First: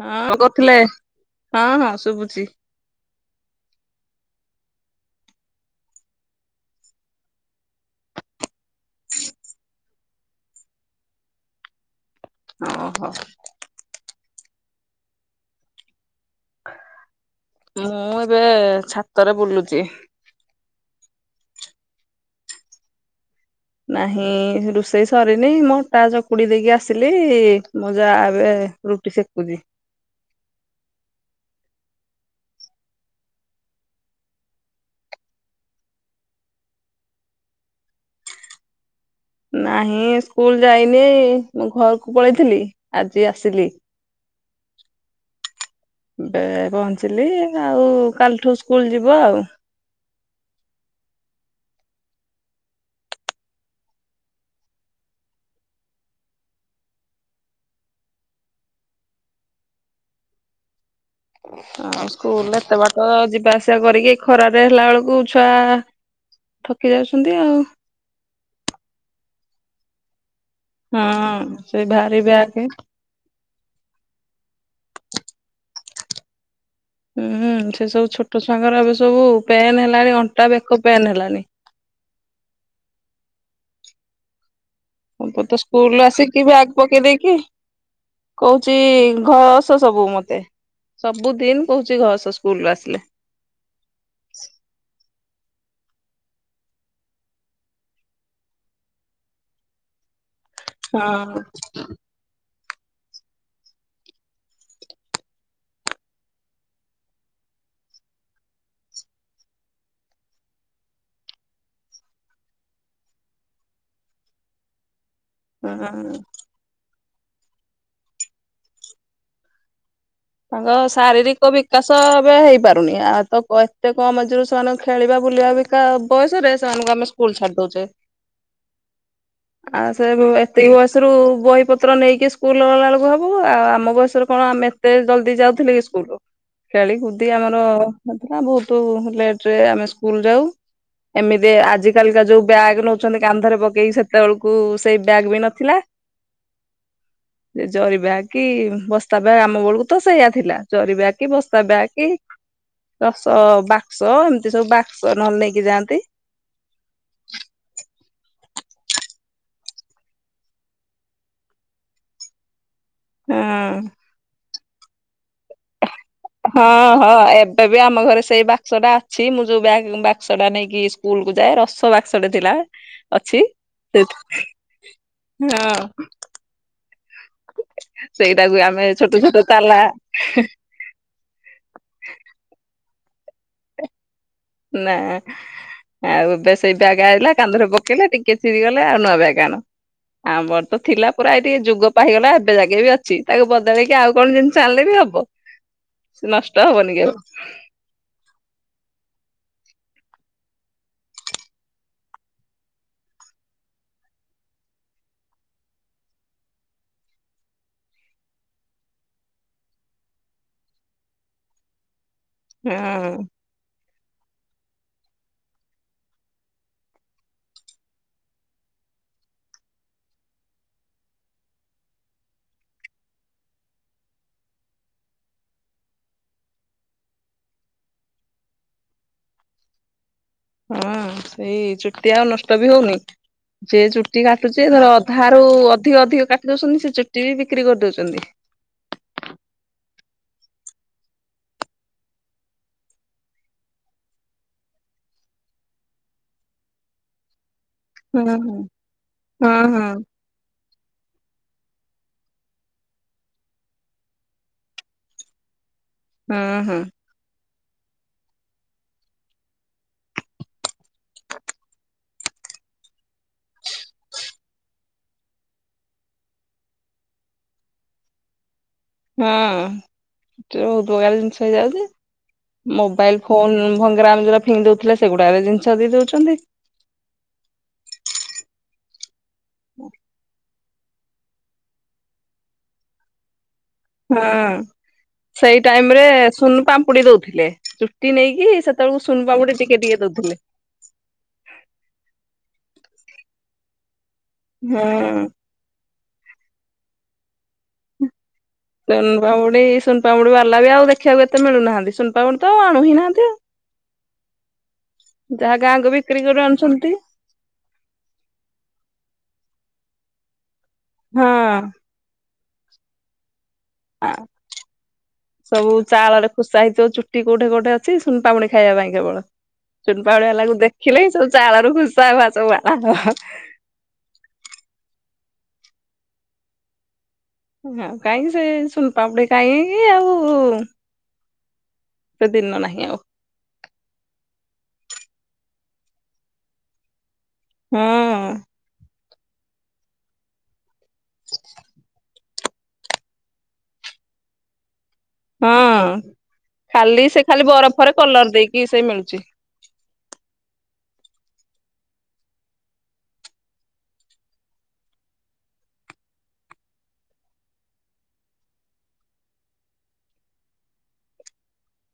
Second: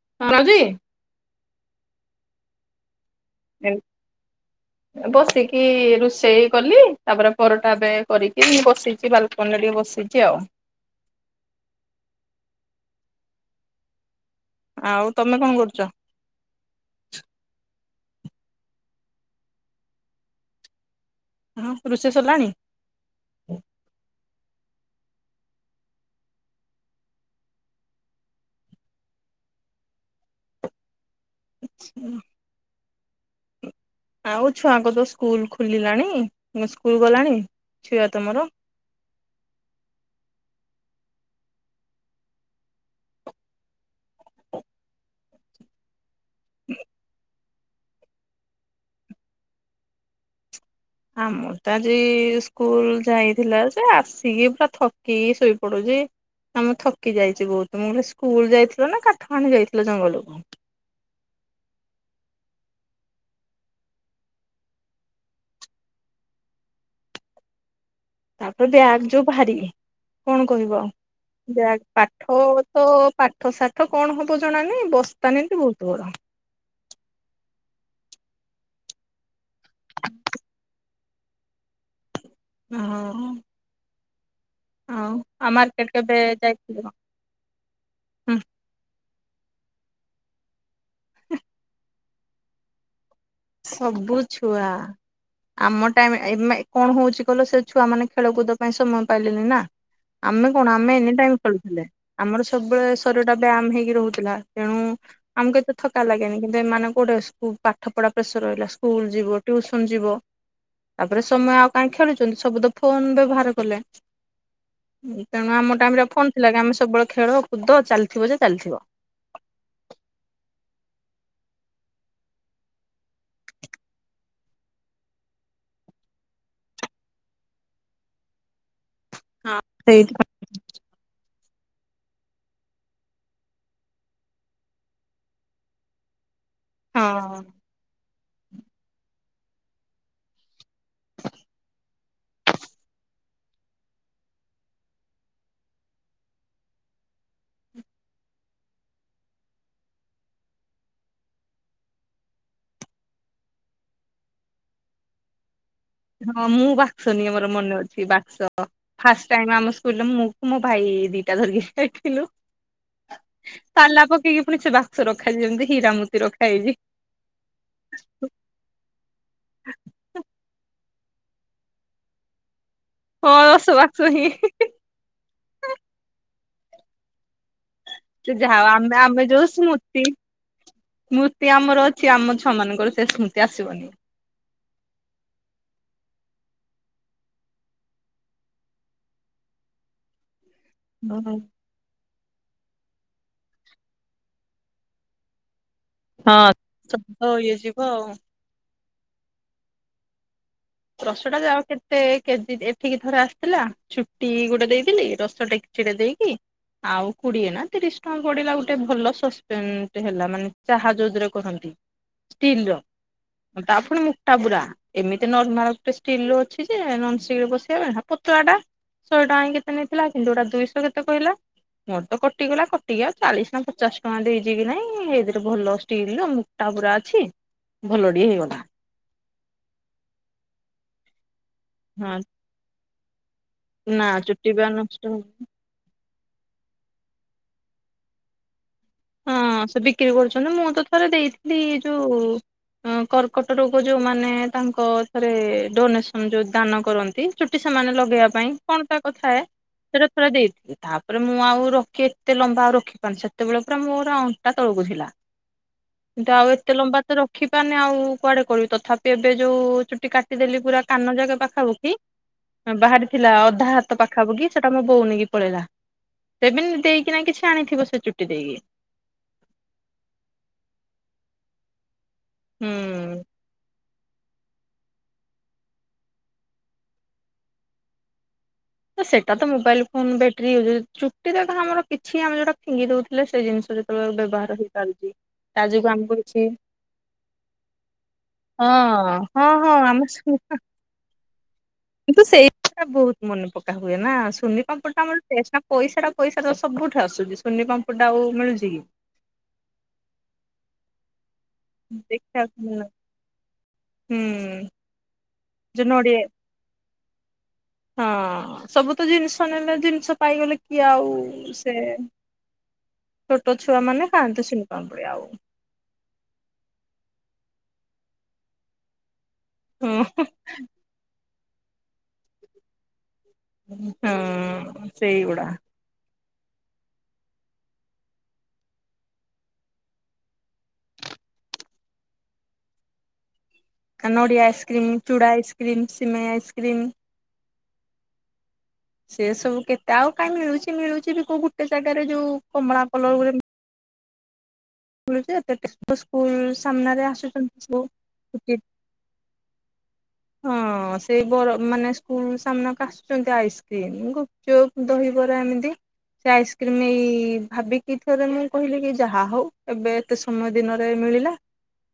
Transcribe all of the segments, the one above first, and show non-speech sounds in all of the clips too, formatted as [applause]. ହଁ ହଁଉଛି ହଁ ହଁ ଶୁଭୁଛି। ଏମ୍ ଏ ବସିକି ରୋଷେଇ କଲି। ତାପରେ ପରଟା ଏବେ କରିକି ବସିଛି ବାଲକନିରେ ଟିକେ ବସିଛି ଆଉ। ଓହୋ। ଆଉ ତମେ କଣ କରୁଚ। ମୁଁ ଏବେ ଛାତରେ ବୁଲୁଚି। ହଁ ପୁ ରୋଷେଇ ସରିଲାଣି। ନାହିଁ ରୋଷେଇ ସରିନି ମୁଁ ଅଟା ଚକୁଡି ଦେଇକି ଆସିଲି ମୁଁ ଯା ଏବେ ରୁଟି ସେକୁଚି। ଆଛା। ଆଉ ଛୁଆଙ୍କ ତ ସ୍କୁଲ ଖୋଲିଲାଣି ନା ସ୍କୁଲ ଗଲାଣି ଛୁଆ ତମର। ନାହିଁ ସ୍କୁଲ ଯାଇନି ମୁଁ ଘରକୁ ପଳେଇଥିଲି ଆଜି ଆସିଲି। [inaudible] ଏବେ ପହଞ୍ଚିଲି ଆଉ କାଲିଠୁ ସ୍କୁଲ ଯିବ ଆଉ। ଆମର ତ ଆଜି ସ୍କୁଲ ଯାଇଥିଲା ଯେ ଆସିକି ପୁରା ଥକିକି ଶୋଇପଡୁଛି। ନା ମୁଁ ଥକି ଯାଇଛି ବହୁତ ମୁଁ କଲି ସ୍କୁଲ ଯାଇଥିଲ ନା କାଠ ହାଣି ଯାଇଥିଲ ଜଙ୍ଗଲକୁ। ଆଉ ସ୍କୁଲରେ ଏତେ ବାଟ ଯିବା ଆସିବା କରିକି ଖରାରେ ହେଲା ବେଳକୁ ଛୁଆ ଥକି ଯାଉଛନ୍ତି ଆଉ। ତାପରେ ବ୍ୟାଗ ଯୋଉ ଭାରି କଣ କହିବ ହଁ ଆଉ ବ୍ୟାଗ ସେଇ ଭାରି ପାଠ ବ୍ୟାଗ ତ ପାଠ ସାାଠ କଣ ହବ ଜଣାନାହିଁ ବସ୍ତାନ ନ୍ତି ବହୁତ ବଡ। ହୁଁ ସେ ସବୁ ଛୋଟ ଛୁଆଙ୍ଗର ଏବେ ସବୁ ପେନ୍ ହେଲାଣି ଅଣ୍ଟା ବେକ ପେନ୍ ହେଲାଣି। ହଁ। ଆଉ ମୋ ପୁଅ ଆଉ ତ ମାର୍କେଟ ସ୍କୁଲୁ କେବେ ଆସିକି ବ୍ୟାଗ ଯାଇଥିଲ ପକେଇ ଦେଇକି ହୁଁ। କହୁଚି ଘସ ସବୁ ମତେ। ସବୁ ଦିନ କହୁଛି ଘସ ସ୍କୁଲୁ ରୁ ଆସିଲେ। ସବୁ ଛୁଆ। ଆମ ଟାଇମ ଏ ମେ କଣ ହଉଛି କହିଲ ସେ ଛୁଆ ମାନେ ଖେଳକୁଦ ପାଇଁ ସମୟ ପାଇଲେନି ନା। ଆମେ କଣ ଆମେ ଏନି ଟାଇମ୍ ହଁ। ଖେଳୁଥିଲେ। ଆମର ସବୁବେଳେ ଶରୀର ଟା ବ୍ୟାୟାମ ହେଇକି ରହୁଥିଲା ତେଣୁ ଆମକୁ ଏତେ ଥକା ଲାଗେନି କିନ୍ତୁ ଏମାନେଙ୍କୁ କୋଉଟେ ସ୍କୁଲ୍ ପାଠ ପଢା ପ୍ରେସର ରହିଲା ସ୍କୁଲ ଯିବ ଟିଉସନ ଯିବ। ତାପରେ ସମୟ ଆଉ କାହିଁ ଖେଳୁଛନ୍ତି ସବୁ ତ ଫୋନ ବ୍ୟବହାର କଲେ। ତେଣୁ ଆମ ଟାଇମରେ ହଁ ଫୋନ ଥିଲା କି ଆମେ ସବୁବେଳେ ଖେଳକୁଦ ଚାଲିଥିବ ଯେ ଚାଲିଥିବ। ତାଙ୍କ ଶାରୀରିକ ବିକାଶ ଏବେ ହେଇପାରୁନି ଆଉ ତ ପ ଏତେ କମ ଏଜେରୁ ସେମାନଙ୍କୁ ଖେଳିବା ବୁଲିବା ବି ଳିବା ବୟସରେ ସେମାନଙ୍କୁ ଆମେ ସ୍କୁଲ ଛାଡି ଦଉଛେ ଆ ହଁ ସେ ବୃ ଏ ତିକି ବୟସରୁ ବହିପତ୍ର ନେଇକି ସ୍କୁଲ ଗଲା ବେଳକୁ ହବ ଆଉ ଆମ ବୟସରେ କଣ ଆମେ ଏତେ ଜଲଦି ଯାଉଥିଲେ କି ସ୍କୁଲ ଖେଳି କୁଦି ଆମର ନଥିଲା ବହୁତ ଲେଟରେ ଆମେ ସ୍କୁଲ ଯାଉ। ଏମିତି ଆଜି କାଲିକା ଯୋଉ ବ୍ୟାଗ୍ ନଉଛନ୍ତି କାନ୍ଧରେ ପକେଇକି ସେତେବେଳକୁ ସେଇ ବ୍ୟାଗ୍ ବି ନଥିଲା। ସେ ଜରି ବ୍ୟାଗ କି ବସ୍ତା ବ୍ୟାଗ ଆମ ବେଳକୁ କୁ ତ ସେଇଆ ଥିଲା ଜରି ବ୍ୟାଗ କି ବସ୍ତା ବ୍ୟାଗ କି ରସ ବାକ୍ସ ଏମିତି ସବୁ ବାକ୍ସ ନହେଲେ ନେଇକି ଯାଆନ୍ତି। ହଁ ମୁଁ ବାକ୍ସ ନିଏ ମୋର ମନେ ଅଛି ବାକ୍ସ। ଫାଷ୍ଟ ଟାଇମ ଆମ ସ୍କୁଲରେ ମୁଁ ମୋ ଭାଇ ଦିଟା ଧରିକି ଯାଇଥିଲୁ। ହଁ ତାଲା ପକେଇକି ପୁଣି ସେ ବାକ୍ସ ରଖାଯାଏ ଯେମିତି ହୀରାମୁତି ରଖ ହଁ ହଁ ଏବେ ବି ଆମ ଘରେ ସେଇ ବାକ୍ସଟା ଅଛି ମୁଁ ଯୋଉ ବ୍ୟାଗ୍ ବାକ୍ସ ଟା ନେଇକି ସ୍କୂ ସ୍କୁଲ କୁ ଯାଏ ରସ ବାକ୍ସଟେ ଥିଲା ହଁ ଅଛି ଦଶ ବାକ୍ସ ସେ ହିଁ ହଁ। ସେ ସେଇଟାକୁ ଯାହା ହଉ ଆମେ ଛୋଟ ଆମେ ଛୋଟ ଯୋଉ ତାଲା ସ୍ମୃତି। ମୁତି ଆମର ଅଛି ଆମ ଛୁଆ ମାନଙ୍କର ସେ ସ୍ମୃତି ଆସିବନି। ନା। ଆଉ ଏବେ ସେଇ ବ୍ୟାଗ ଆଇଲା କାନ୍ଧରେ ପକେଇଲେ ଟିକେ ଚିରିଗଲେ ଆଉ ନୂଆ ବ୍ୟାଗ ଆଣ। ଆମର ତ ଥିଲା ପୁରା ହଁ। ଏଇ ଟି ଯୁଗ। ପା ହେଇଗଲା ଏବେ ଜାକେ ବି ଅଛି ତାକୁ ବଦଳେଇକି ଆଉ କଣ ଜିନିଷ ଆଣିଲେ ବି ହବ। ସେ ନଷ୍ଟ ହବନିି କେ। ହଉ। ରସଟା ଯାଉ କେତେ କେ ଜି ଏଠିକି ଥରେ ଆସିଥିଲା। ଚୁଟି ଗୋଟେ ଦେଇଥିଲି ରସ ଡେକଚି ଟେ ଦେଇକି। ଆଉ କୁଡିଏ ନା ତିରିଶ ଟଙ୍କା ପଡିଲା ଗୋଟେ ଭଲ ସସ୍ପେନ ଟେ ହେଲା ମାନେ ଚାହା ଯୋଉଥିରେ କରନ୍ତି। ଷ୍ଟିଲର ହଁ ହଁ ତା ପୁଣି ମୁଟା ପୁରା ଏମିତି ନ [unintelligible] ଗୋଟେ ଷ୍ଟିଲର ଅଛି ଯେ ନନଷ୍ଟିକରେ ବସେଇବା ପାଇଁ ହେ ପତଳାଟା। ଶହେ ଟଙ୍କା କି କେତେ ନେଇଥିଲା କିନ୍ତୁ ଏଇଟା ଦୁଇଶ କେତେ କହିଲା। ମୋର ତ କଟିଗଲା କଟିିକି ଆଉ ଚାଳିଶ ନା ପଚାଶ ଟଙ୍କା ଦେଇଛି କି ନାଇଁ ଏଇଥିରେ ଭଲ ଷ୍ଟିଲର ମୁଁ। ଟା ପୁରା ଅଛି ଭଲ ଟିଏ ହେଇଗଲା। ହୁଁ ସେଇ ଚୁଟି ହଁ ଆଉ ନଷ୍ଟ ବି ହଉନି। ଯେ ନା ଚୁଟି ବା କାଟୁଚି ଧର ନଷ୍ଟ ଅଧା ରୁ ଅଧିକ ଅଧିକ କାଟ ଟିଦଉଛନ୍ତି ସେ ଚୁଟି ବି ବିକ୍ରି କରିଦଉଛନ୍ତି। ହଁ ସେ ବିକ୍ରି କରୁଛନ୍ତି ମୁଁ ତ ଥରେ ଦେଇଥିଲି ଯୋଉ। ଅଁ କର୍କଟ ରୋଗ ଯୋଉମାନେ ତାଙ୍କ ଥରେ ଡୋନେସନ ଯୋଉ ଦାନ କରନ୍ତି। ଚୁଟି ସେମାନେ ହଁ ଲଗେଇବା ହଁ ପାଇଁ କଣ ତାକ୍ ଥାଏ ହଁ ସେଟା। ହଁ ଥରେ ଦେଇଥିଲି ତାପରେ ମୁଁ ଆଉ ରଖି ଏତେ ଲମ୍ବା ଆଉ ରଖିପାରୁନି ସେତେବେଳେ। ପୁରା ମୋର ଅଣ୍ଟା ତଳକୁ ଥିଲା କିନ୍ତୁ ଆଉ ହଁ ହଁ ଏତେ ଲମ୍ବା ତ ର ଖିପାରୁନି ଆଉ କୁଆଡେ କରିବି ତଥାପି ଏବେ ଯୋଉ ଚୁଟି କାଟିଦେଲି ପୁରା କାନ ଯାକେ ପାଖାପାଖି। ବାହାରି ଥିଲା ଅଧା ହାତ ପାଖାପାଖି ସେଟା ମୋ ବୋଉ ନେଇକି ପଳେଇଲା। ସେ ବିନ ଦେଇକିନା କିଛି ଆଣିଥିବ ସେ ଚୁଟି ଦେଇକି। ହଁ ଯୋଉ ଉପକାର ଜିନିଷ ହେଇଯାଉଛି। ହୁଁ ମୋବାଇଲ ଫୋନ ଭଙ୍ଗାରାମ ଯୋଉରା ଫିଙ୍ଗି ଦଉଥିଲେ ସେଗୁଡାକ ଜିନିଷ ଦେଇ ଦଉଛନ୍ତି। ତ ସେଟା ତ ମୋବାଇଲ ଫୋନ ବେଟରି [unintelligible] ଚୁଟି ରେ କଣ ଆମର କିଛି ଆମେ ଯୋଉଟା ଫିଙ୍ଗି ଦଉଥିଲେ ସେ ଜିନିଷ [unintelligible] ହଁ। ଵ୍ୟବହାର ବି ଚାଲିଛି। ସେଇ ଟାଇମ ରେ ସୁନ ପାମ୍ପୁଡି ଦଉଥିଲେ ଚୁଟି ନେଇକି ହଁ ସେତେବେଳକୁ ସୁନ ହଁ ପାମ୍ପୁଡି ହଁ ଟିକେ ଟିକେ ଆମ ଦଉଥିଲେ। କିନ୍ତୁ ସେଇଟା ବହୁତ ମନେ ପକା ହୁଏ ନା ସୁନି ପାମ୍ପୁଡି ଟା ଆମର ଟେଷ୍ ପଇସା ଟା ପଇସା ତ ସବୁଠୁ ଆସୁଛି। ସୁନି ପାମ୍ପୁଡି ଟା ଆଉ ମିଳୁଛି କି? ସୁନ ପାମ୍ପୁଡି ସୁନ ପାମ୍ପୁଡି ବାଲା ବି ଆଉ ଦେଖିବାକୁ ଏତେ ମିଳୁନାହାନ୍ତି ସୁନ ପାମ୍ପୁଡି ତ ଆଉ ଦେଖିବାକୁ ମିଳୁନି ଆଣୁହି ନାହାନ୍ତି ହୁଁ ଆଉ। ଯାହା ଯୋଉ ଗାଁକୁ ନଡିଆ ବିକ୍ରି କରି ଆଣୁଛନ୍ତି। ହଁ ସବୁ ତ ଜିନିଷ ନେଲେ ଜିନିଷ ପାଇଗଲେ କିଏ ଆଉ ହଁ ସେ। ଛୋଟ ଛୁଆମାନେ ଖାଆନ୍ତି ସୁନୁ ପାମ୍ପୁଡି ଆଉ। ସବୁ ଚାଳରେ ଖୁସା ହେଇଥିବ ଚୁଟି କୋଉଠେ କୋଉଠେ ଅଛି ଶୁନପାମ୍ପୁଡି ଖାଇବା ପାଇଁ କେବଳ। ସୁୁନ ହଁ ପାମ୍ପୁଡିବାଲାକୁ ଦେଖିଲେ ସବୁ ଚାଳରୁ ଖୁସା [unintelligible] ଉଁ ହୁଁ ସେଇଗୁଡା। ହୁଁ କାହିଁ ସେ ସୁନପାମ୍ପୁଡି କାହିଁ ଆଉ। ସେ ଦିନ ନାହିଁ ଆଉ। କା ନଡ଼ିଆ ଆଇସ୍କ୍ରିମ୍, ଚୁଡ଼ା ଆଇସ୍କ୍ରିମ୍, ସିମେଇ ଆଇସ୍କ୍ରିମ୍। ହୁଁ। ସେ ସବୁ କେତେ ଆଉ କାହିଁ ମିଳୁଛି ମିଳୁଛି ବି କୋଉ ଗୁଟେ ଜାଗାରେ ଯୋଉ କମଳା କଲର ଗୋ ହୁଁ ଏତେ ଟେଷ୍ଟ। ସ୍କୁଲ ସାମ୍ନାରେ ଖାଲି ସେ ଖାଲି ଆସୁଛନ୍ତି ସବୁ ବରଫରେ କଲର ଦେଇକି ସେ ମିଳୁଛି। [inaudible] ହଁ ସେଇ ବର ମାନେ ସ୍କୁଲ ସାମ୍ନାକୁ ଆସୁଛନ୍ତି ଆଇସ୍କ୍ରିମ, ଗୁପଚୁପ, ଦହିବରା ଏମିତି। ସେ ଆଇସ୍କ୍ରିମ ଏଇ ଭାବିକି ଥରେ ମୁଁ କହିଲି କି ଯାହା ହଉ ଏବେ। କେତେ ସମୟ ଦିନରେ ମିଳିଲା,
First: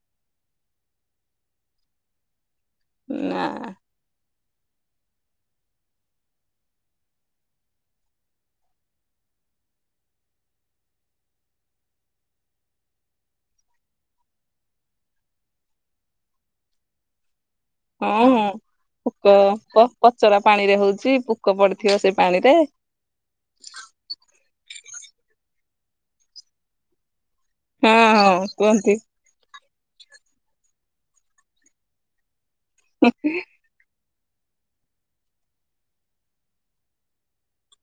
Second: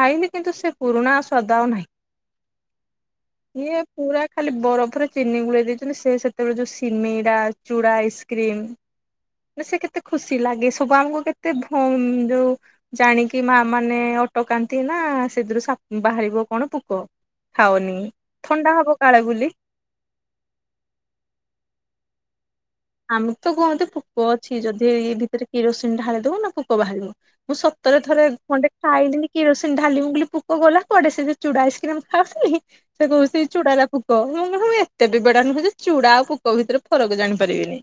ଖାଇଲି କିନ୍ତୁ ସେ ପୁରୁଣା ସ୍ଵାଦ ଆଉ ନାହିଁ। ନାଁ। ଇଏ ପୁରା ଖାଲି ବରଫରେ ଚିନି ଗୁଳେଇ ଦେଇଛନ୍ତି, ସେ ସେତେବେଳେ ଯୋଉ ସିମିରା, ଚୁଡ଼ା ଆଇସ୍କ୍ରିମ ଯେ ସେ କେତେ ଖୁସି ଲାଗେ ସବୁ ଆମକୁ କେତେ ଭଉଁ ଯୋଉ ଜାଣିକି ମା ମାନେ ଅଟକାନ୍ତି ନା, ସେଥିରୁ ସାପ ବାହାରିବ କଣ ପୋକ। ଖାଉନି, ହଁ ହଁ। ଥଣ୍ଡା ହବ କାଳେ ପୋକ ବୁଲି ପ ପଚରା ପାଣିରେ ହଉଛି, ପୋକ ପଡିଥିବ ସେ ପାଣିରେ ଆମକୃତ କୁହନ୍ତି ପୋକ ଅଛି ଯଦି ଏଇ ଭିତରେ କିରୋସିନ ଢାଳିଦବ ନା ପୋକ ବାହାରିବ। ମୁଁ ହଁ ସତରେ ଥରେ, ହଁ ଖଣ୍ଡେ କୁହନ୍ତି। ଖାଇଲିିନି କିରୋସିନ ଢାଳିଲି ପୋକ ଗଲା କୁଆଡେ ସେ ଯୋଉ ଚୁଡା ଆଇସ୍କ୍ରିମ ଖାଉଥିଲି, ସେ ଚୁଡ଼ାର ପୋକ, ମୁଁ ଏତେ ବିି ବେଡା ନୁହଁ ଯେ ଚୁଡା ଆଉ ପୋକ ଭିତରେ ଫରକ ଜାଣିପାରିବିନି।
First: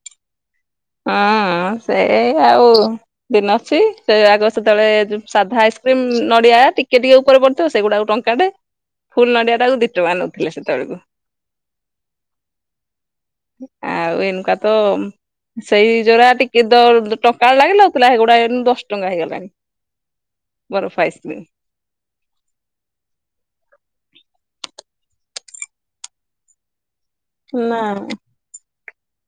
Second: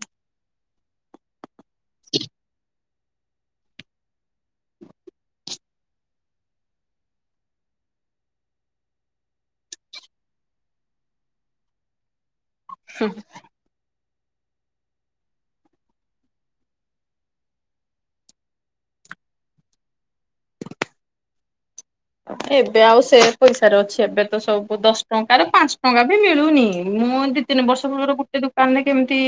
ହଁ ସେ ଆଉ ଦିନ ଅଛି ସେ ଆଗ ସେତେବେଳେ ଯୋଉ ସାଧା ଆଇସ୍କ୍ରିମ, ନଡିଆ ଟିକେ ଟିକେ ଉପରେ ପଡିଥିବ ସେଗୁଡା ଟଙ୍କା ସିଆଡେ ଫୁଲ୍ ନଡିଆଟାକୁ ଦିଟଙ୍କା ନେଉଥିଲେ ସେତେବେଳକୁ ହୁଁ। ଆଉ ଏଇନୁକାତ ସେଇ ଯୋରା ଟିକେ ଦର୍ ଟଙ୍କାଏ ଲାଗୁଥିଲା ସେଗୁଡା ଏଇନେ ଦଶ ଟଙ୍କା ହେଇଗଲାଣି। ବରଫ ଆଇସ୍କ୍ରିମ୍ ଏବେ ଆଉ ସେ ପଇସାରେ ଅଛି ଏବେ ତ ସବୁ ଦଶ ଟଙ୍କ ର ପାଞ୍ଚ ଟଙ୍କା ବି ମିଳୁନି ମୁଁ ଦି, ତିନି ବର୍ଷ ନା ପୂର୍ବରୁ ଗୋଟେ ଦୋକାନରେ କେମିତି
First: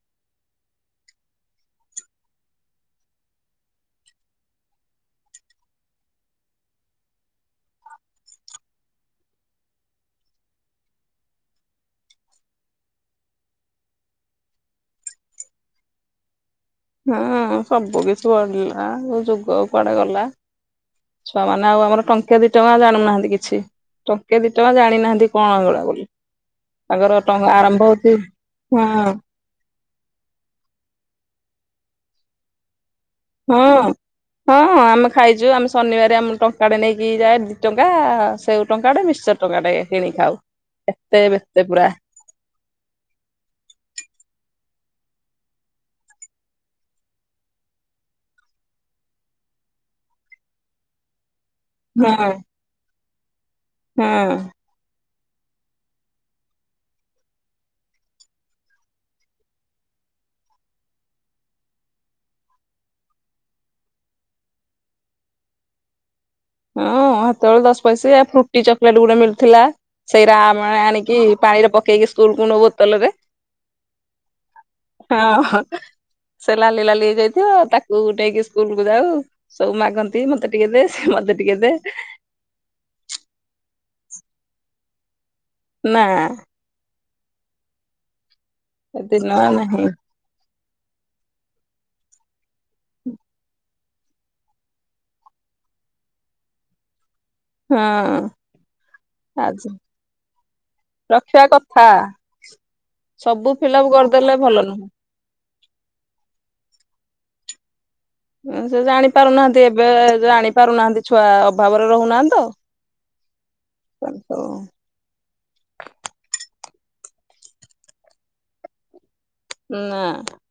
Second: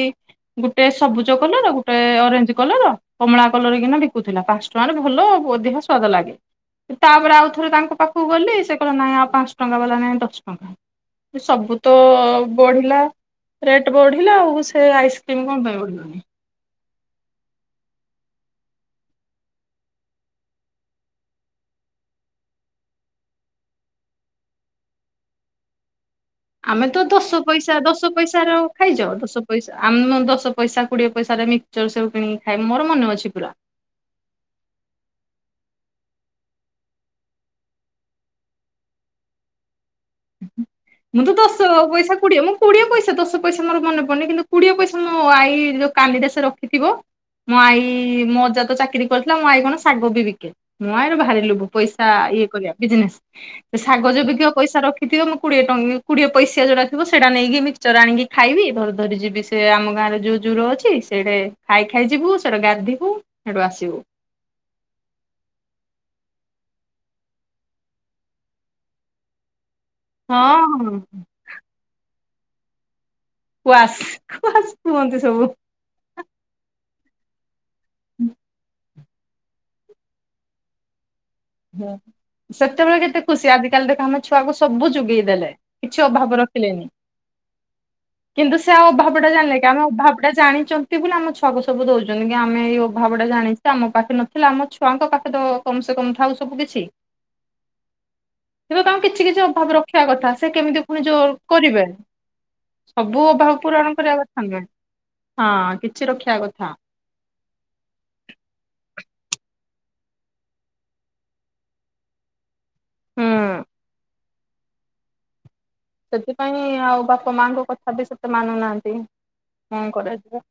ଗୁଟେ ସବୁଜ କଲର, ଗୁଟେ ଅରେଞ୍ଜ କଲର କମଳା କଲର କିନା ବିକୁଥିଲା। ପାଞ୍ଚ ଟଙ୍କାରେ ଭଲ ଅଧିକା ସ୍ବାଦ ଲାଗେ ତାପରେ ଆଉ ଥରେ ତାଙ୍କ ପାଖକୁ ଗଲି, ସେ କଇଲା ନାଇଁ ଆଉ ପାଞ୍ଚ ଟଙ୍କା ବାଲା ନାଇଁ ଦଶ ଟଙ୍କା। ସବୁ ତ ଅ ବଢିଲା ରେଟ୍ ବଢିଲା, ଆଉ ସେ ଆଇସ୍କ୍ରିମ୍ କଣ ପାଇଁ ବଢିବନି? ହଁ ସବୁ କିଛି ବଢିଲା, ଯୁଗ କୁଆଡେ ଗଲା। ଛୁଆମାନେ ଆଉ ଆମର ଟଙ୍କେ ଦିଟଙ୍କା ଜାଣୁନାହାନ୍ତି କିଛି। ଟଙ୍କେ, ଦିଟଙ୍କା ଜାଣିନାହାନ୍ତି କଣ ହେଇଗୁଡ଼ା ବୋଲି ଆମେ ତ ତାଙ୍କର ଦଶ ଟଙ୍କା ପଇସା, ଆରମ୍ଭ ହଉଛି ଦଶପଇସାର ହଁ ଖାଇବ ଦଶ ପଇସା ଆମ ଦଶ ପଇସା କୋଡିଏ ପଇସାରେ ମିକଚର ସବୁ କିଣିକି ଖାଏ, ମୋର ମନେ ଅଛି ଖୁ ହଁ। ହଁ ହଁ ଆମେ ଖାଇଛୁ, ଆମେ ଶନିବାରିଆ ଟଙ୍କାଟେ ନେଇକି ଯାଏ ଦିଟଙ୍କା ସେ ଟଙ୍କା ଟେ ମିଶ୍ଚର ଟଙ୍କା ଟେ କିଣି ଖାଉ ମୁଁ ଏତେ ତ ଦଶ ବ୍ୟସ୍ତେ ପୁରା ପଇସା କୋଡିଏ ମୁଁ କୋଡିଏ ପଇସା ଦଶ ପଇସା ମୋର ମନେ ପଡନି କିନ୍ତୁ କୋଡିଏ ପଇସା ମୋ ଆଇ ଯୋଉ କାନିରେ ସେ ରଖିଥିବ ମୋ ଆଈ ମୋ ଅଜା ତ ଚାକିରି କରିଥିଲା ମୋ ଆଈ କଣ ଶାଗ ବି ବିକେ ମ ଆଇର ଭାରି ଲୋଭ। ପଇସା ହଁ। ଇଏ କରିବା ବିଜନେସ ହଁ ଶାଗ ଜେ ବିିକିବପଇସା ରଖ ଥିବ ମୁଁ କୋଡ଼ିଏ କୋଡିଏ ପଇସା ଯଉରା ଥିବ ସେଟା ନେଇକି ମିକ୍ଚର ଆଣିକି ଖାଇବି ଧରି ଧରି ଯିବି ସେ ଆମ ଗାଁରେ ଯୋଉ ଜର ଅଛି ସେଟେ ଖାଇ ଖାଇ ଯିବୁ ସେଟା ଗାଧିବୁ ସେଠୁ ଆସିବୁ। ହଁ ସେତେ ହେଳେ ଦଶ ପଇସା ଫ୍ରୁଟି ଚକୋଲେଟ ଗୁଡେ ମିଳୁଥିଲା ସେଇରା ହଁ ଆମେ ହଁ ଆଣିକି ପାଣିରେ ପକେଇକି ସ୍କୁଲକୁୁ ବୋତଲରେ କୁଆସ ଆସ କୁହନ୍ତି ସବୁ ହଁ। ସେ ଲାଲି ଲାଲି ହେ ଯାଇଥିବ ତାକୁ ଉଟେଇକି ସ୍କୁଲକୁୁ ଯାଉ ସବୁ ମାଗନ୍ତି ମତେ ଟିକେ ଦେ ସେ ମତେ ଟ ହୁଁ ସେତେବେଳେ କେତେ ଖୁସି ଆଜିକାଲି ଦେଖ ଆମେ ଛୁଆକୁ ସବୁ ଯୋଗେଇ ଦେେଲେ କିଛି ନା ଅଭାବ ର ରଖିଲେ ନିକିନ୍ତୁ ସେ ଆଉ ଅଭାବଟ ଦିନ ଜାଣିଲେ କି ଆମ ନାହିଁ ଅଭାବ ଏଇଟା ଜାଣିଚନ୍ତି ବୋଲି ଆମ ଛୁଆକୁ ସବୁ ଦଉଚ, ନ୍ତି ଆମେ ଏଇ ଅଭାବ ଟା ଜାଣିଚେ ଆମ ପାଖରେ ନ ହେଲା ଆମ ଛୁଆଙ୍କ ପାଖେ ତ କମ ସେ କମ୍ ଥାଉ ସବୁ କିିଛି। ହଁ। କି ତାଙ୍କୁ କିଛି କିଛି ଆଜି ଅଭାବ ରଖିବା କଥା ସେ କେମିତି ପୁଣି ଯୋଉ ରଖିବା କରିବେ କଥା ସବୁ ଅଭାବ ଫିଲପ ପୂୁରଣ କରିବା କରିଦେଲେ କଥା ଭଲ ନୁହଁ। ନୁହେ କିଛି ରଖିବା କଥା। ହୁଁ ସେ ଜାଣି ପାରୁନାହାନ୍ତି ଏବେ ଜାଣିପାରୁନାହାନ୍ତି ଛୁଆ ଅଭାବରେ ରହୁନାହାନ୍ତି ତ ହୁଁ ହ। ସେଥିପାଇଁ ଆଉ ବାପା ମାଙ୍କ କଥା ବି ସେତେ ମାନୁନାହାନ୍ତି କଣ ନା କରାଯ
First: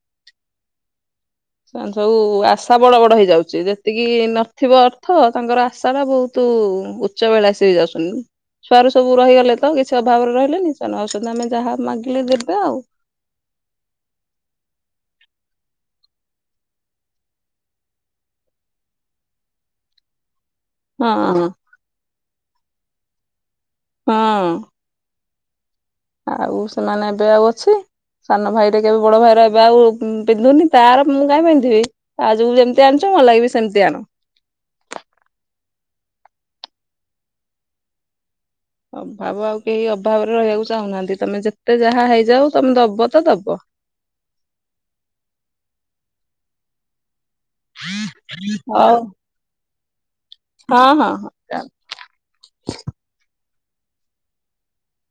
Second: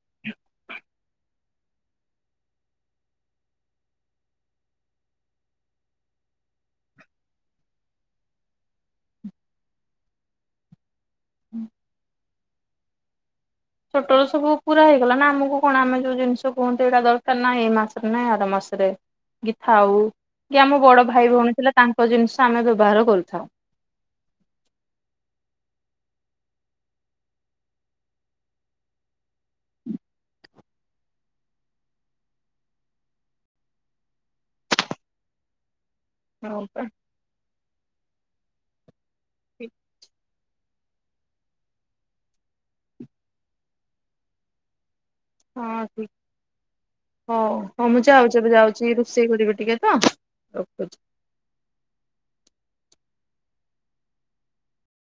ସବୁ ଆଶା ବଡ ବଡ ହେଇଯାଉଛି ଯେତିକି ନଥିବ ଅର୍ଥ ତାଙ୍କର ଆଶା ଟା ବହୁତ ତୁ ଉଚ୍ଚ ବେଳା ଆସିକି ଯାଉଛୁନି ଛୁଆରୁ ସବୁ ରହିଗଲେ ତ କିଛି ଅଭାବରେ ରହିଲେନି। ନ ଔଷଧ ଆମେ ଯାହା ମାଗିଲେ ଦେବେ ଆଉ। ଛୋଟ ସବୁ ପୁରା ହେଇଗଲା ନା ଆମକୁ କଣ ଆମେ ଯୋଉ ଜିନିଷ କୁହନ୍ତିୁ ଏଇଟା ଦରକାର ନା ଏଇ ମାସରେ ନାାଇଁ ଆର ମାସରେ। କି ଥାଉ। କି ଆମ ବଡ ହଁ ଭାଇ ଭଉଣୀ ଥିଲା ତାଙ୍କ ଜିନିଷ ଆମେ ବ୍ୟବହାର କରିଥାଉ। ହଁ। ଆଉ ସେମାନେ ଏବେ ଆଉ ଅଛି। ସାନ ଭାଇଟା କେବେ ବଡ ଭାଇର ଏବେ ଆଉ ପିନ୍ଧୁନି ତାର ମୁଁ କାଇଁ ପିନ୍ଧିବି। ଆଜକୁ ଯେମିତି ଆଣିଛ ମଲ ଲାଗି ସେମିତି ଆଣ। [unintelligible] ଅଭାବ ଆଉ ଠିକ କେହି ଅଭାବରେ ରହିବାକୁ ଚାହୁଁନାହାନ୍ତି ତମେ ଯେତେ ଯାହା ହେଇଯାଉ ତମେ ଦବ ତ ଦବ। ହଁ ଠିକ ହଉ। ହଁ ମୁଁ ଯାଉଛିବେ ଯାଉଛି ହଉ ରୋଷେଇ କରିବି ଟିକେ ତ ହଁ ରଖୁଛି। [inaudible]